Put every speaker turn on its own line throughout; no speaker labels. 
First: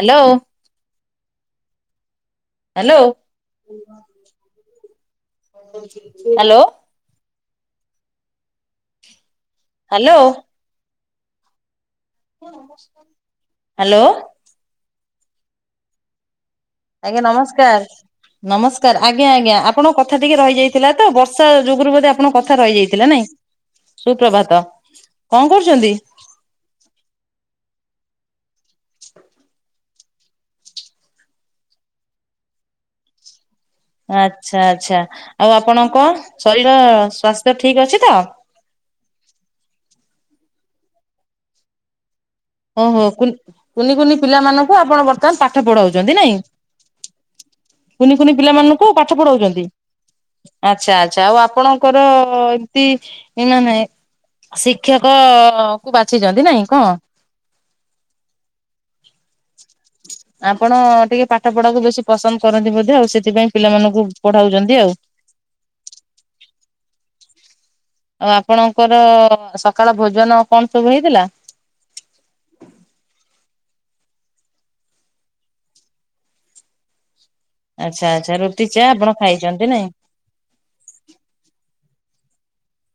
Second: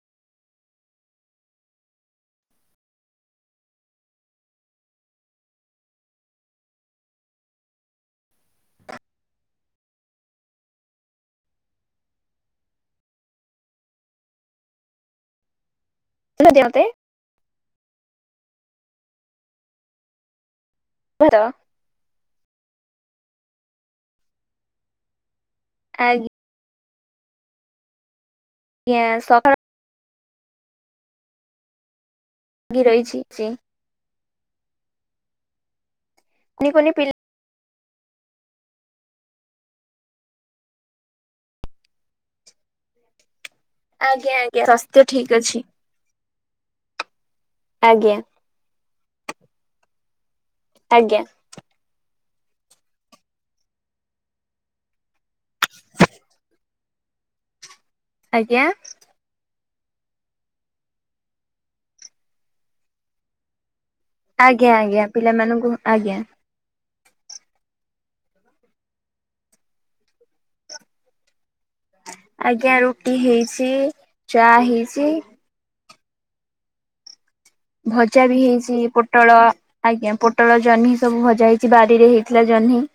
Hello. Hello hello. Hello. Hello
ତତେ
ଆଜ୍ଞା ନମସ୍କାର ନମସ୍କାର ଆଜ୍ଞା ଆଜ୍ଞା ଆପଣଙ୍କ କଥା ଟିକେ ରହିଯାଇଥିଲା ତ
ଭାତ
ବର୍ଷା ଯୁଗରୁ ବୋଧେ ଆପଣଙ୍କ କଥା ରହିଯାଇଥିଲା ନାଇଁ ସୁପ୍ରଭାତ କଣ କରୁଛନ୍ତି?
ଆଜ୍ଞା ଏ ସକା ଗି ରହିଛି
ଆଚ୍ଛା ଆଚ୍ଛା ଆଉ ଆପଣଙ୍କ ଶରୀର
କୁନି ପିଲା
ସ୍ୱାସ୍ଥ୍ୟ ଠିକ ଅଛି ତ? ଓହୋ କୁନି କୁନି
ଆଜ୍ଞା ଆଜ୍ଞା
ପିଲାମାନଙ୍କୁ
ସ୍ୱାସ୍ଥ୍ୟ
ଆପଣ
ଠିକ
ବର୍ତ୍ତମାନ
ଅଛି
ପାଠ ପଢାଉଛନ୍ତି ନାଇଁ। କୁନି
ଆଜ୍ଞା
କୁନି ପିଲାମାନଙ୍କୁ ପାଠ ପଢାଉଛନ୍ତି ଆଛା
ଆଜ୍ଞା
ଆଛା ଆଉ ଆପଣ ଙ୍କର ଏମତି ମାନେ ଶିକ୍ଷକ କୁ ବାଛିଛନ୍ତି ନାଇଁ କଣ।
ଆଜ୍ଞା
ଆପଣ ଟିକେ ପାଠ ପଢାକୁ ବେଶୀ ପସନ୍ଦ କରନ୍ତି ବୋଧେ ଆଉ ସେଥିପାଇଁ ପିଲାମାନଙ୍କୁ ପଢାଉଛନ୍ତି
ଆଜ୍ଞା
ଆଉ।
ଆଜ୍ଞା ପିଲାମାନଙ୍କୁ ଆଜ୍ଞା
ଆଉ ଆପଣଙ୍କର ସକାଳ ଭୋଜନ କଣ ସବୁ ହେଇଥିଲା?
ଆଜ୍ଞା ରୁଟି ହେଇଛି ଚା ହେଇଛି।
ଆଚ୍ଛା
ଭଜା
ଆଚ୍ଛା
ବି
ରୁଟି
ହେଇଛି
ଚା ଆପଣ
ପୋଟଳ
ଖାଇଛନ୍ତି ନାଇଁ।
ଆଜ୍ଞା ପୋ ପୋଟଳ ଜହ୍ନି ସବୁ ଭଜା ହେଇଛି ବାରିରେ ହେଇଥିଲା ଜହ୍ନି।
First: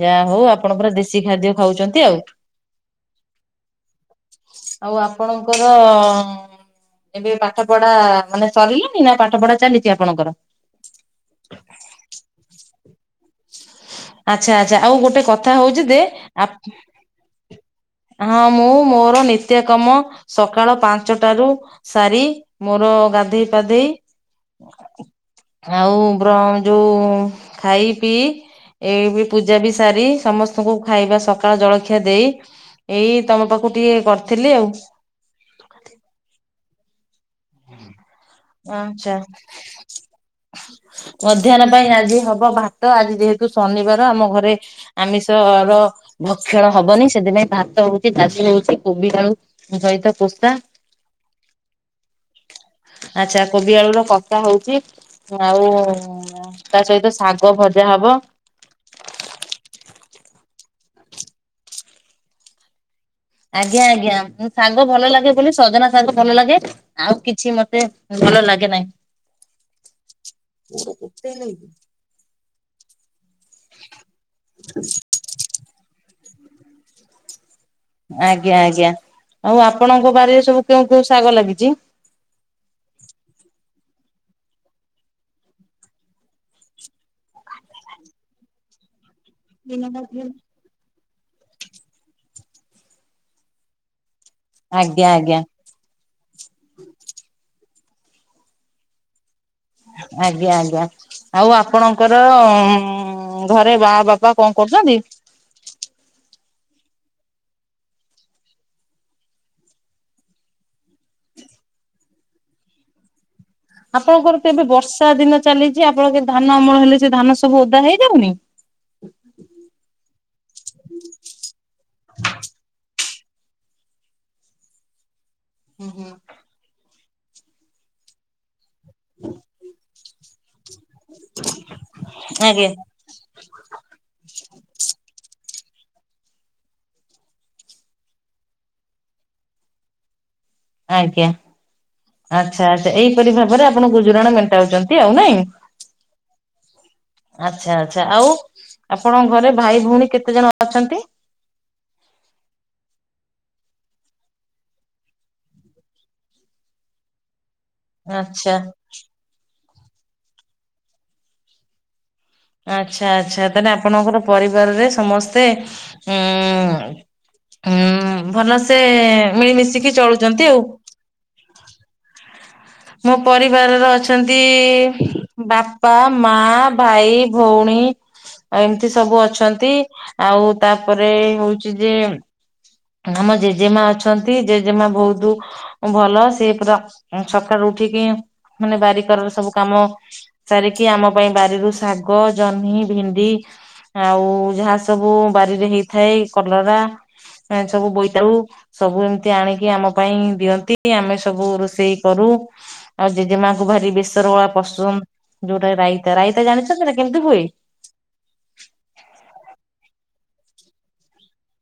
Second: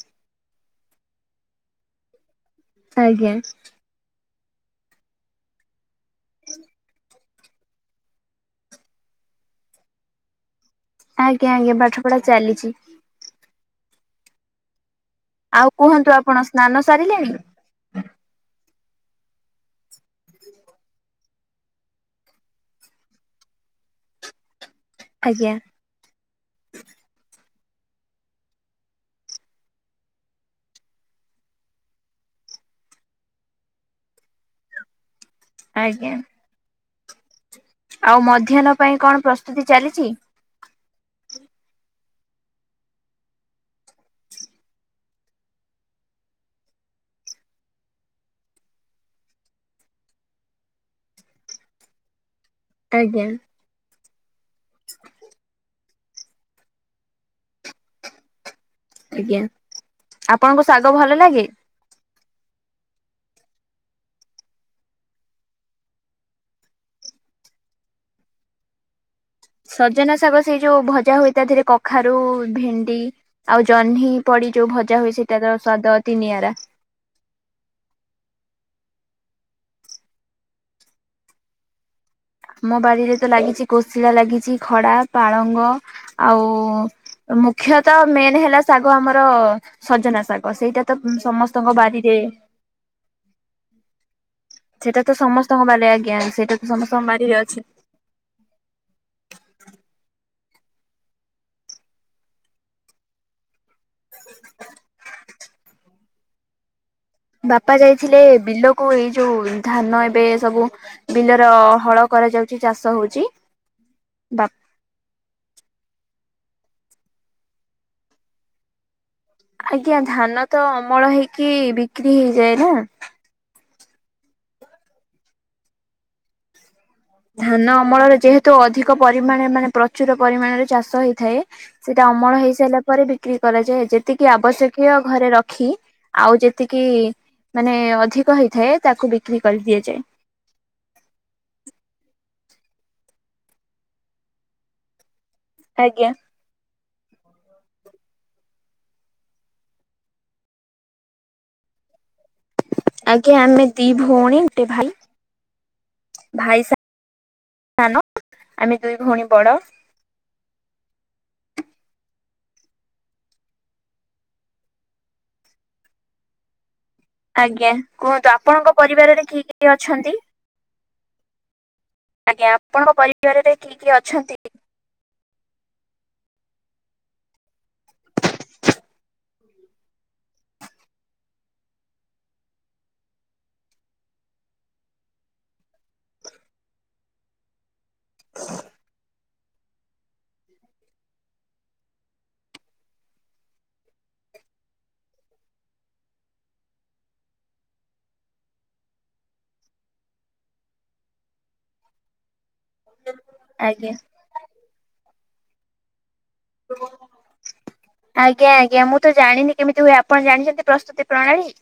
ଯାହା ହଉ ଆପଣ ପୁରା ଦେଶୀ ଖାଦ୍ୟ ଖାଉଛନ୍ତି ଆଉ।
ଆଜ୍ଞା।
ଆଉ ଆପଣଙ୍କର ଏବେ ପାଠ ପଢା ମାନେ ସରିଲନି ନା ପାଠ ପଢା ଚାଲିଛି ଆପଣଙ୍କର
ଆଜ୍ଞା ଆଜ୍ଞା ପାଠ ପଢା ଚାଲିଛି।
ଆଚ୍ଛା ଆଛା ଆଉ ଗୋଟେ କଥା
ଆଉ
ହଉଛି ଯେ
କୁହନ୍ତୁ ଆପଣ ସ୍ନାନ ସାରିଲେଣି?
ହଁ ମୁଁ ମୋର ନିତ୍ୟକର୍ମ ସକାଳ ପାଞ୍ଚଟାରୁ ସାରି ମୋର ଗାଧେଇ ପାଧେଇ
ଆଜ୍ଞା।
ଆଉ ଵ୍ର ଯୋଉ ଖାଇ ପିଇ ଏଇ ପୂଜା ବି ସାରି ସମସ୍ତଙ୍କୁ ଖାଇବା ସକାଳ ଜଳଖିଆ ଦେଇ ଏଇ ତମ ପାଖକୁ ଟିକେ କରିଥିଲି ଆଉ।
ଆଜ୍ଞା ଆଉ ମଧ୍ୟାହ୍ନ ପାଇଁ
ଆଚ୍ଛା
କଣ ପ୍ରସ୍ତୁତି ଚାଲିଛି?
ମଧ୍ୟାହ୍ନ ପାଇଁ ଆଜି ହବ ଭାତ ଆଜି ଯେହେତୁ ଶନିବାର ଆମ ଘରେ ଆମିଷ ର ଭକ୍ଷଣ ହବନି ସେଥିପାଇଁ ଭାତ ହଉଛି ଚାଷ ହଉଛି କୋବି ଆଳୁ ଜଇତା ପୋସ୍ତା।
ଆଜ୍ଞା
ଆଚ୍ଛା। କୋବି ଆଳୁ ର କପ୍ତା ହଉଚି ଆଉ ତା ସହିତ ଶାଗ ଭଜା ହବ।
ଆଜ୍ଞା ଆପଣଙ୍କୁ ଶାଗ ଭଲ ଲାଗେ?
ଆଜ୍ଞା ଆଜ୍ଞା ଉଁ ଶାଗ ଭଲ ଲାଗେ ବୋଲି ସଜନା ଶାଗ ଭଲ ଲାଗେ। ଆଉ କିଛି ମତେ ଭଲ ଲାଗେ ନାହିଁ।
ସଜନା ଶାଗ ସେଇ ଯୋଉ ଭଜା ହୁଏ। ଧେରେ କଖାରୁ, ଭେଣ୍ଡି ଆଉ ଜହ୍ନି, ପଡି ଯୋଉ ଭଜା ହୁଏ ସେଟାର ସ୍ଵାଦ ଅତି ନିଆରା।
ଆଜ୍ଞା ଆଜ୍ଞା ଆଉ ଆପଣଙ୍କ ବାରିରେ ସବୁ କେଉ କେଉଁ ଶାଗ ଲାଗିଚି?
ମୋ ବାଡିରେ ତ ଲାଗିଛି କୋଷିଲା ଲାଗିଛି ଖଡ଼ା, ପାଳଙ୍ଗ। ଆଉ ମୁଖ୍ୟତଃ ମେନ୍ ହେଲା- ଶାଗ ଆମର ସଜନା ଶାଗ ସେଇଟା ତ ଉଁ ସମସ୍ତଙ୍କ ବାରିରେ ସେଟା
ଆଜ୍ଞା
ତ
ଆଜ୍ଞା
ସମସ୍ତଙ୍କ ବାଡିରେ ଆଜ୍ଞା ସେଇଟା ତ ସମସ୍ତଙ୍କ ବାଡିରେ ଅଛି।
ଆଜ୍ଞା ଆଜ୍ଞା। ଆଉ ଆପଣଙ୍କର ଉଁ ଘରେ ବା ବାପା କଣ କରୁଛନ୍ତି?
ବାପା ଯାଇଥିଲେ ବିଲକୁ ଏଇ ଯୋଉ ଧାନ ଏବେ ସବୁ ବିଲର ହଳ କରାଯାଉଛି ଚାଷ ହଉଛି।
ଆପଣଙ୍କର
ବାପା
କେ ଏବେ ବର୍ଷା ଦିନ ଚାଲିଚି। ଆପଣ କେ ଧାନ ଅମଳ ହେଲେ ସେ ଧାନ ସବୁ ଓଦା ହେଇଯାଉନି?
ଆଜ୍ଞା ଧାନ ତ ଅମଳ ହେଇକି ବିକ୍ରି ହେଇଯାଏ ନା।
ଉଁ ହୁଁ।
ଧାନ ଅମଳରେ ଯେହେତୁ ଅଧିକ୍ କ ପରିମାଣ ମାନେ ପ୍ରଚୁର ପରିମାଣରେ ଚାଷ ହେଇଥାଏ। ସେଇଟା ଅମଳ
ଆଜ୍ଞା
ହେଇସାରିଲା ପରେ ବି କ୍ରି କରାଯାଏ। ଯେତିକି ଆବଶ୍ୟକୀୟ ଘରେ ରଖି ଆଉ ଯେତିକି ମାନେ ଅଧିକ ହେଇଥାଏ ତାକୁ ବିକ୍ରି କରିଦିଆଯାଏ।
ଆଜ୍ଞା। ଆଚ୍ଛା ଆଚ୍ଛା ତ ଏଇପରି ଭାବରେ ଆପଣ ଗୁଜୁରାଣ ମେଣ୍ଟାଉଛନ୍ତି ଆଉ ନାଇଁ?
ଆଜ୍ଞା।
ଆଚ୍ଛା ଆଚ୍ଛା ଆଉ ଆପଣଙ୍କ ଘରେ ଭାଇ ଭଉଣୀ କେତେ ଜଣ ଅଛନ୍ତି?
ଆଜ୍ଞ ଆମେ ଦି ଭଉଣୀ ଗୋଟେ ଭାଈ। ଭାଈ ସା ସାନ
ଆଚ୍ଛା
ଆମେ ଦୁଇ ଭଉଣୀ ବଡ।
ଆଚ୍ଛା ଆଚ୍ଛା ତାହେଲେ ଆପଣଙ୍କର ପରିବାରରେ ସମସ୍ତେ ହୁଁ
ଆଜ୍ଞା କୁହନ୍ତୁ
ଉଁ
ଆପଣଙ୍କ
ଭଲସେ
ପରିବାରରେ କିଏ କିଏ
ମିଳିମିଶିକି
ଅଛନ୍ତି?
ଚଳୁଛନ୍ତି ଆଉ।
ଆଜ୍ଞା ଆପଣ?
ମୋ ପରିବାରର ଅଛନ୍ତି ବାପା, ମାଆ, ଭାଇ, ଭଉଣୀ ଆଉ ଏମିତି ସବୁ ଅଛନ୍ତି। ଆଉ ତା ପରେ ହଉଚି ଯେ ଆମ ଜେଜେମା ଅଛନ୍ତି ଜେଜେମା ବହୁତ ଭଲ। ସେ ପୁରା ଉଁ ସକାଳୁ ଉଠିକି ମାନେ ବାରିକର ର ସବୁ କାମ ସାରିକି ଆମ ପାଇଁ ବାରିରୁ ଶାଗ, ଜହ୍ନି, ଭେଣ୍ଡି ଆଉ ଯାହା ସବୁ ବାରିରେ ହେଇଥାଏ କଲରା ଆଁ ସବୁ ବୋଇତାଉ ସବୁ ଏମିତି ଆଣିକି ଆମ ପାଇଁ ଦିଅନ୍ତି ଆମେ ସବୁ ରୋଷେଇ କରୁ। ଆଉ ଜେଜେମାଆଙ୍କୁ
ଆଜ୍ଞା
ଭାରି ବେସର ଗୁରା ପସନ୍ଦ ଯୋଉଟା ରାଇ ରାଇତା ଜାଣିଛନ୍ତି ନା କେମିତି ହୁଏ?
ଆଜ୍ଞା ଆଜ୍ଞା ମୁଁ ତ ଜାଣିନି କେମିତି ହୁଏ। ଆପଣ ଜାଣିଛନ୍ତି ପ୍ରସ୍ତୁତି ପ୍ରଣାଳୀ?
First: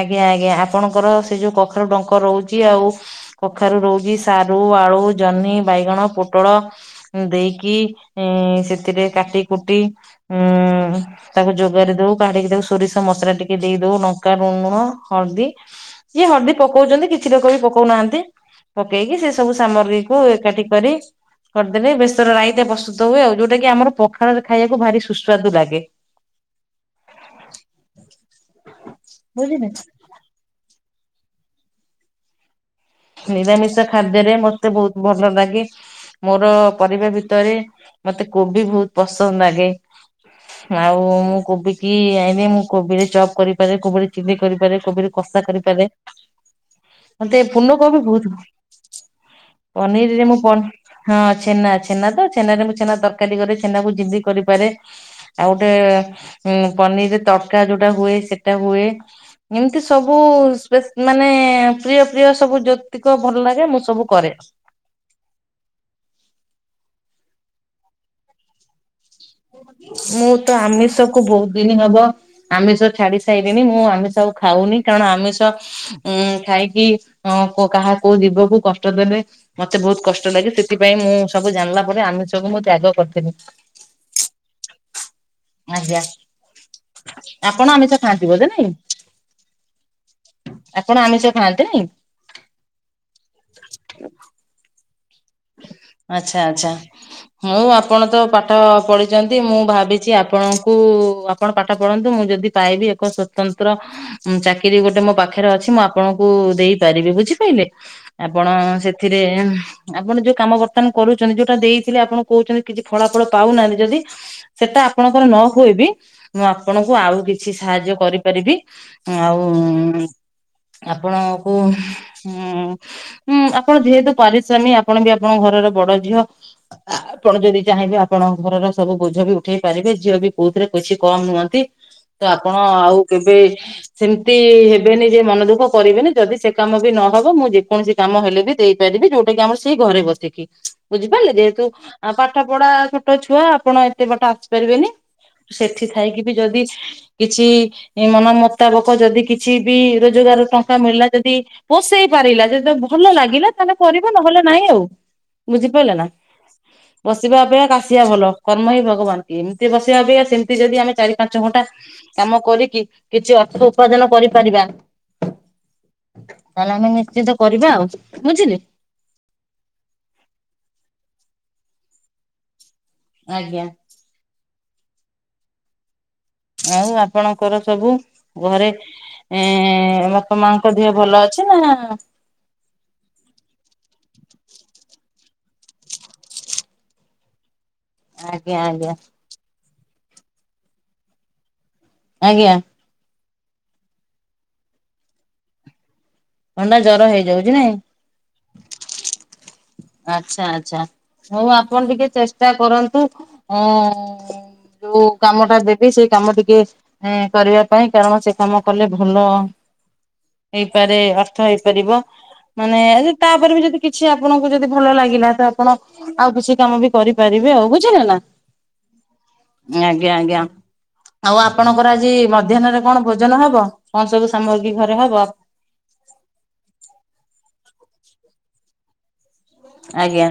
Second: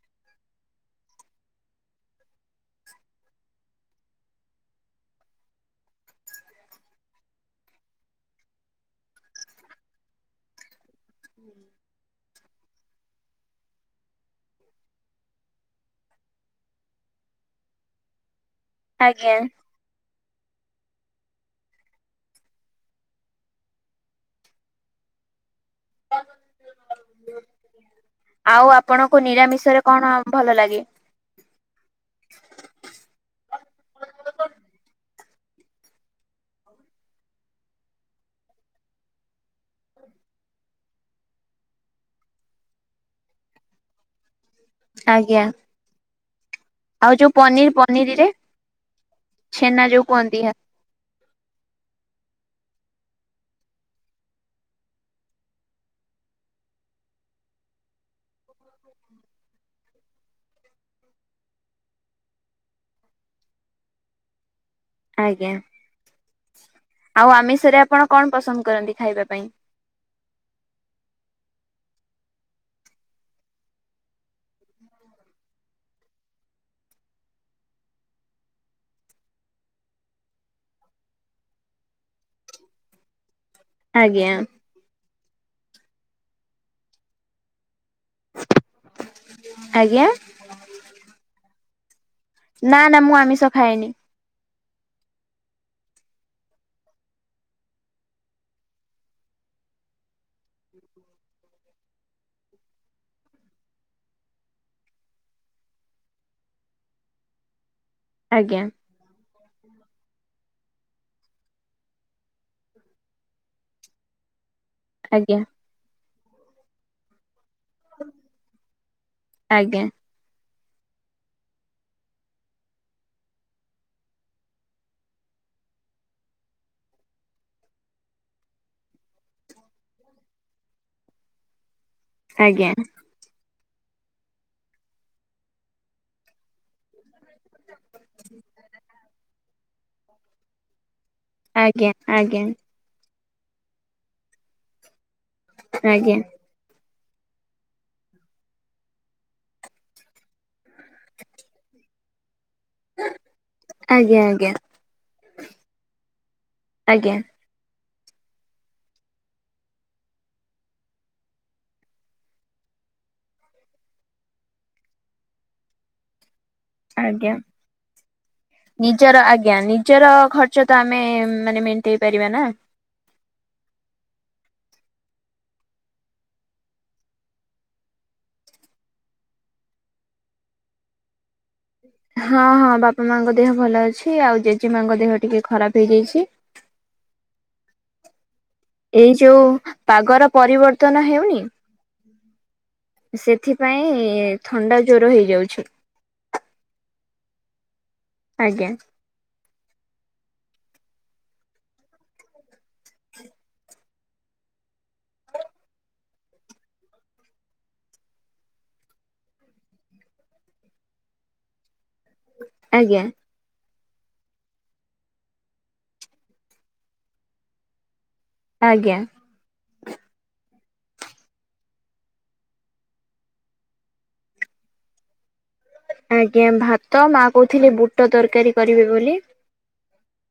ଆଜ୍ଞା ଆଜ୍ଞା ଆପଣଙ୍କର ସେ ଯୋଉ କଖାରୁ ଡଙ୍କ ରହୁଛି ଆଉ କଖାରୁ ରହୁଛି ସାରୁ, ଆଳୁ, ଜହ୍ନି, ବାଇଗଣ, ପୋଟଳ ଉଁ ଦେଇକି ଏଁ ସେଥିରେ କାଟି କୁଟି ଉୁଁ ତାକୁ ଯୋଗାରି ଦଉ କାଢିକି ତାକୁ ସୋରିଷ ମସଲା ଟିକେ ଦେଇଦଉ ନ ଲଙ୍କା, ଲୁଣ, ହଳଦୀ ଯିଏ ହଳଦୀ ପକଉଛନ୍ତି କିଛି ଲୋକ ବି ପକଉନାହାଁନ୍ତି। ପକେଇକି ସେ
ଆଜ୍ଞା।
ସବୁ ସାମଗ୍ରୀକୁୁ ଏକାଠି କରି କରିଦେବେ ବେଶର ରାଇତା ପ୍ରସ୍ତୁତ ହୁଏ ଆଉ ଯୋଉଟା କି ଆମ ପଖାଳରେ ଖାଇବାକୁ ଭାରି ସୁସ୍ୱାଦୁ ଲାଗେ।
ଆଉ ଆପଣଙ୍କୁ
ବୁଝିଲେ।
ନିରାମିଷ ରେ କଣ ଭଲ ଲାଗେ?
ନିରାମିଷ ଖାଦ୍ୟରେ ମତେ ବହୁତ ଭଲ ଲାଗେ। ମୋର ପରିବା ଭିତରେ ମତେ କୋବି ବହୁତ ପସନ୍ଦ ଲାଗେ। ଆଉ ମୁଁ କୋବି କି ଆଇନି ମୁଁ କୋବିରେ ଚପ୍ କରିପାରେ କୋବିରେ ଚିଲି କରିପାରେ। କୋବିର
ଆଜ୍ଞା
କଷା କରିପାରେ
ଆଉ ଯୋଉ
ମତେ
ପନିର
ଫୁଲକୋବି
ପନିରରେ
ବହୁତ ପସନ୍ଦ
ଛେନା ଯୋଉ
ପନିରରେ ମୁଁ
କୁହନ୍ତି
ହଁ ଛେନା ଛେନା ତ ଛେନାରେ ମୁଁ ଛେନା ତରକାରୀ କରେ ଛେନାକୁ ଜିନ୍ଦି କରିପାରେ। ଆଉ ଗୋଟେ ଉ ପନିରରେ ତରକା ଯୋଉଟା ହୁଏ ସେଟା ହୁଏ। ଏମିତି ସବୁ ମାନେ ପ୍ରିୟ ପ୍ରିୟ ସବୁ ଜ୍ୟତିକ ଭଲ ଲାଗେ ମୁଁ ସବୁ କରେ।
ଆଜ୍ଞା ଆଉ ଆମିଷରେ ଆପଣ କଣ ପସନ୍ଦ କରନ୍ତି ଖାଇବା ପାଇଁ?
ମୁଁ ତ ଆମିଷକୁ ବହୁତ ଦିନ ହବ ଆମିଷ ଛାଡି ସାରିଲିଣି ମୁଁ ଆମିଷ ଆଉ ଖାଉନି କାରଣ ଆମିଷ ଉଁ ଖାଇକି ଅ କାହା କୋଉ ଜୀବକୁ କଷ୍ଟ ଦେଲେ। ମତେ ବହୁତ କଷ୍ଟ ଲାଗେ ସେଥିପାଇଁ ମୁଁ ସବୁ ଜାଣିଲା ପରେ ଆମିଷକୁ ମୁଁ ତ୍ୟାଗ କରିଥିଲି।
ଆଜ୍ଞା।
ଆଜ୍ଞା ଆପଣ ଆମିଷ ଖାଆନ୍ତି ବଧେ ନାଇଁ?
ଆଜ୍ଞା।
ଆପଣ ଆମିଷ ଖାଆନ୍ତିନାଇଁ?
ନା ନା ମୁଁ ଆମିଷ ଖଏନି।
ଆଛା ଆଛା। ହଁଉ ଆପଣ ତ ପାଠ ପଢିଛନ୍ତି ମୁଁ ଭାବିଛି ଆପଣଙ୍କୁ ଆପଣ ପାଠ ପଢନ୍ତୁ ମୁଁ ଯଦି ପାଇବି ଏକ ସ୍ଵତନ୍ତ୍ର ଚାକିରି ଗୋଟେ ମୋ ପାଖରେ ଅଛି ମୁଁ ଆପଣଙ୍କୁ ଦେଇପାରିବି ବୁଝିପାରିଲେ। ଆପଣ
ଆଜ୍ଞା
ସେଥିରେ ଆପଣ ଯୋଉ କାମ ବର୍ତ୍ତମାନ କରୁଛନ୍ତି ଯୋଉଟା ଦେଇଥିଲେ ଆପଣ କହୁଛନ୍ତି କିଛି ଫଳା ଫଳ ପାଉନାହାନ୍ତି। ଯଦି ସେଟା ଆପଣଙ୍କର ନ
ଆଜ୍ଞା।
ହୁଏ ବି ମୁଁ ଆପଣଙ୍କୁ ଆଉ କିଛି ସାହାଯ୍ୟ କରିପାରିବି। ଆଉ
ଆଜ୍ଞା
ଆପଣକୁ ଉଁଁ ଆପଣ ଯେହେତୁ ପରି ସ୍ୱାମୀ ଆପଣ ବି ଆପଙ୍କ ଘରର ବଡ ଝିଅ। ଆପଣ ଯଦି ଚାହିଁବେ ଆପଣଙ୍କ ଘରର ସବୁ ବୋଝ ବି ଉଠେଇ ପାରିବେ ଝିଅ ବି କୋଉଥିରେ କିଛି କମ ନୁହଁନ୍ତି। ତ ଆପଣ
ଆଜ୍ଞା
ଆଉ କେବେ ସେମିତି ହେବେନି ଯେ ମନ ଦୁଃଖ କରିବେନି ଯଦି ସେ କାମ ବି ନହବ ମୁଁ ଯେକୌଣସି କାମ ହେଲେ ବି ଦେଇପାରିବି ଯୋଉଟା କି ଆମର ସେଇ ଘରେ ବସିକି। ବୁଝିପାରିଲେ ଯେହେତୁ
ଆଜ୍ଞା ଆଜ୍ଞା
ପାଠ ପଢା ଛୋଟ ଛୁଆ ଆପଣ ଏତେ ବାଟ ଆସିପାରିବେନି। ସେଠି
ଆଜ୍ଞା
ଥାଇକି ବି ଯଦି କିଛି ମନ ମୁତାବକ ଯଦି କିଛି ବି ରୋଜଗାର ଟଙ୍କା ମିଳିଲା ଯଦି ପସେଇ ପାରିଲା ଯେଦେବେ ଭଲ ଲାଗିଲା ତାହେଲେ କରି ନହେଲେ
ଆଜ୍ଞା
ନାଇଁ ଆଉ ବୁଝିପାରିଲେ ନା
ଆଜ୍ଞା ଆଜ୍ଞା
ବସିବା ଅପେକ୍ଷା କା ବସିବା ଭଲ କର୍ମ ହିଁ ଭଗବାନ କି ଏମିତି ବସିବାବେ ସେମିତି ଯଦି ଆମେ ଚାରି ପାଞ୍ଚ ଘଣ୍ଟା କାମ କରିକି କିଛି ଅର୍ଥ ଉପାର୍ଜନ କରିପାରିବା। ତାହେଲେ ଆମେ
ଆଜ୍ଞା।
ନିଶ୍ଚିତ କରିବା ଆଉ ବୁଝିଲି।
ନିଜର ଆଜ୍ଞା ନିଜର ଖର୍ଚ୍ଚ ତ ଆମେ ମାନେ ମେଣ୍ଟେଇ ପାରିବା ନା।
ଆଜ୍ଞା। ଆଉ ଆପଣଙ୍କର ସବୁ ଘରେ ଏଁ ବାପା ମାଙ୍କ ଦେହ ଭଲ ଅଛି ନା?
ହଁ ହଁ ବାପା ମାଙ୍କ ଦେହ ଭଲ ଅଛି ଆଉ ଜେଜେ ମାଙ୍କ ଦେହ ଟିକେ ଖରାପ ହେଇଯାଇଛି।
ଆଜ୍ଞା ଆଜ୍ଞା।
ଏଇ ଯୋଉ ପାଗର ପରିବର୍ତ୍ତନ ହେଉନି।
ଆଜ୍ଞା
ସେଥିପାଇଁ ଥଣ୍ଡା ଜ୍ଵର ହେଇଯାଉଛି।
ଥଣ୍ଡା ଜ୍ୱର ହେଇଯାଉଛି ନାଇଁ।
ଆଜ୍ଞା।
ଆଚ୍ଛା ଆଚ୍ଛା ହଉ ଆପଣ ଟିକେ ଚେଷ୍ଟା କରନ୍ତୁ ଅ ଯୋଉ କାମ ଟା ଦେବି ସେଇ କାମ ଟିକେ ଏ କରିବା ପାଇଁ କାରଣ ସେ କାମ କଲେ ଭଲ ହେଇପାରେ ଅର୍ଥ ହେଇପାରିବ ମାନେ
ଆଜ୍ଞା
ଆ ତାପରେ ବି ଯଦି କିଛି ଆପଣ ଯଦି ଭଲ ଲାଗିଲା ତ ଆପଣ ଆଉ କିଛି କାମ ବି କରିପାରିବେ ଆଉ ବୁଝିଲେ ନା
ଆଜ୍ଞା।
ହଁ ଆଜ୍ଞା ଆଜ୍ଞା। ଆଉ ଆପଣଙ୍କର ଆଜି ମଧ୍ୟାହ୍ନରେ କଣ ଭୋଜନ ହବ କଣ ସବୁ ସାମଗ୍ରୀ ଘରେ ହବ।
ଆଜ୍ଞା ଭାତ ମା କହୁଥିଲେ ବୁଟ ତରକାରୀ କରିବେ ବୋଲି।
ଆଜ୍ଞା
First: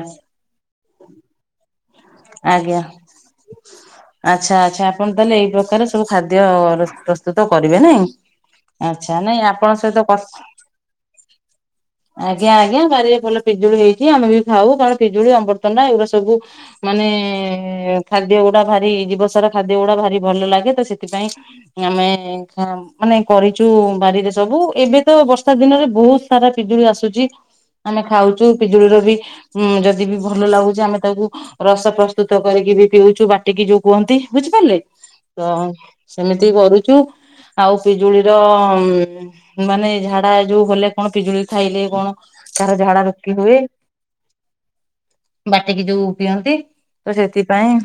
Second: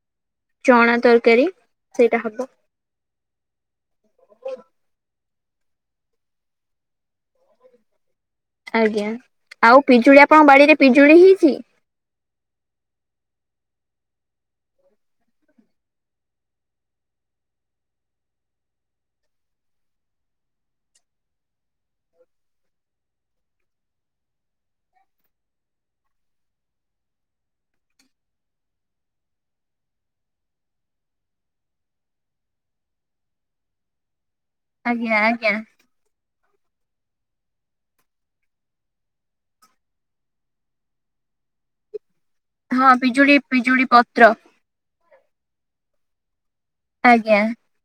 ଚଣା ତରକାରୀ। ସେଇଟା ହବ
ଆଜ୍ଞା। ଆଚ୍ଛା ଆଚ୍ଛା ଆପଣ ତାହେଲେ ଏଇ ପ୍ରକାର ସବୁ ଖାଦ୍ୟ ପ୍ରସ୍ତୁତ କରିବେ ନାଇଁ।
ଆଜ୍ଞା
ଆଚ୍ଛା ନାଇଁ ଆପଣଙ୍କ
ଆଉ
ସହିତ
ପିଜୁଳି
କ
ଆପଣଙ୍କ ବାଡିରେ ପିଜୁଳି ହେଇଚି।
ଆଜ୍ଞା ଆଜ୍ଞା ବାରିରେ ଭଲ ପିଜୁଳି ହେଇଛି ଆମେ ବି ଖାଉ କାରଣ ପିଜୁଳି ଅମୃତଭଣଣ୍ଡା ଏଉରା ସବୁ ମାନେ ଖାଦ୍ୟ ଗୁଡା ଭାରି ଜିବସାର ଖାଦ୍ୟ ଗୁଡା ଭାରି ଭଲ ଲାଗେ ତ ସେଥିପାଇଁ ଆମେ ଖାଁଉ। ମାନେ କରିଛୁ ବାରିରେ ସବୁ ଏବେ ତ ବର୍ଷା ଦିନରେ ବହୁତ ସାରା ପିଜୁଳି ଆସୁଚି। ଆମେ ଖାଉଛୁ ପିଜୁଳିର ବି ଉ ଯଦି ବି ଭଲ ଲାଗୁଛି ଆମେ ତାକୁ ରସ ପ୍ରସ୍ତୁତ କରିକି ବି ପିଉଛୁ ବାଟିକି ଯୋଉ କୁହନ୍ତି ବୁଝିପାରିଲେ
ଆଜ୍ଞା
ଅ
ଆଜ୍ଞା।
ସେମିତି କରୁଚୁ। ଆଉ ପିଜୁଳିର ମାନେ ଝାଡା ଯୋଉ ହେଲେ କଣ ପିଜୁଳି ଖାଇଲେ କଣ ତାର
ହଁ
ଝାଡା
ପିଜୁଳି
ରୋକି ହୁଏ।
ପିଜୁଳି ପତ୍ର
ବାଟିକି ଯୋଉ ପିଅନ୍ତି ତ
ଆଜ୍ଞା
ସେଥିପାଇଁ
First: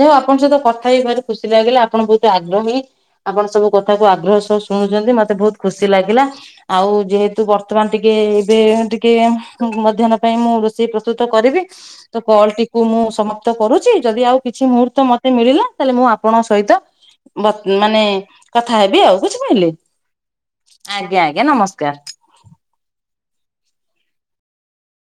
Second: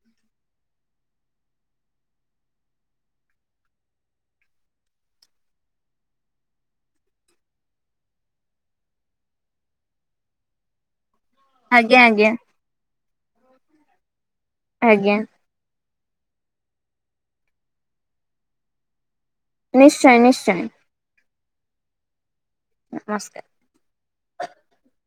ଯ ଆପଣଙ୍କ ସହିତ କଥା ହେଇ ଭାରି ଖୁସି ଲାଗିଲା ଆପଣ ବହୁତ ଆଗ୍ରହୀ। ଆପଣ ସବୁ କଥାକୁ ଆଗ୍ରହ ସହ ଶୁଣୁଛନ୍ତି ମତେ ବହୁତ ଖୁସି ଲାଗିଲା। ଆଉ ଯେହେତୁ ବର୍ତ୍ତମାନ ଟିକେ ଏବେ ଟିକେ ମଧ୍ୟାନ ପାଇଁ ମୁଁ ରୋଷେଇ ପ୍ରସ୍ତୁ ପ୍ରସ୍ତୁତ କରିବି
ଆଜ୍ଞା
ତ
ଆଜ୍ଞା
କଲ ଟିକୁ ମୁଁ ସମାପ୍ତ କରୁଛି। ଯଦି ଆଉ କିଛି ମୁହୂର୍ତ୍ତ
ଆଜ୍ଞା
ମତେ ମିଳିଲା ତାହେଲେ ମୁଁ ଆପଣଙ୍କ ସହିତ ମାନେ କଥା ହେବି ଆଉ। ବୁଝି ପାରିଲେ
ନିଶ୍ଚୟ ନିଶ୍ଚୟ
ଆଜ୍ଞା ଆଜ୍ଞା ନମସ୍କାର।
ନମସ୍କାର।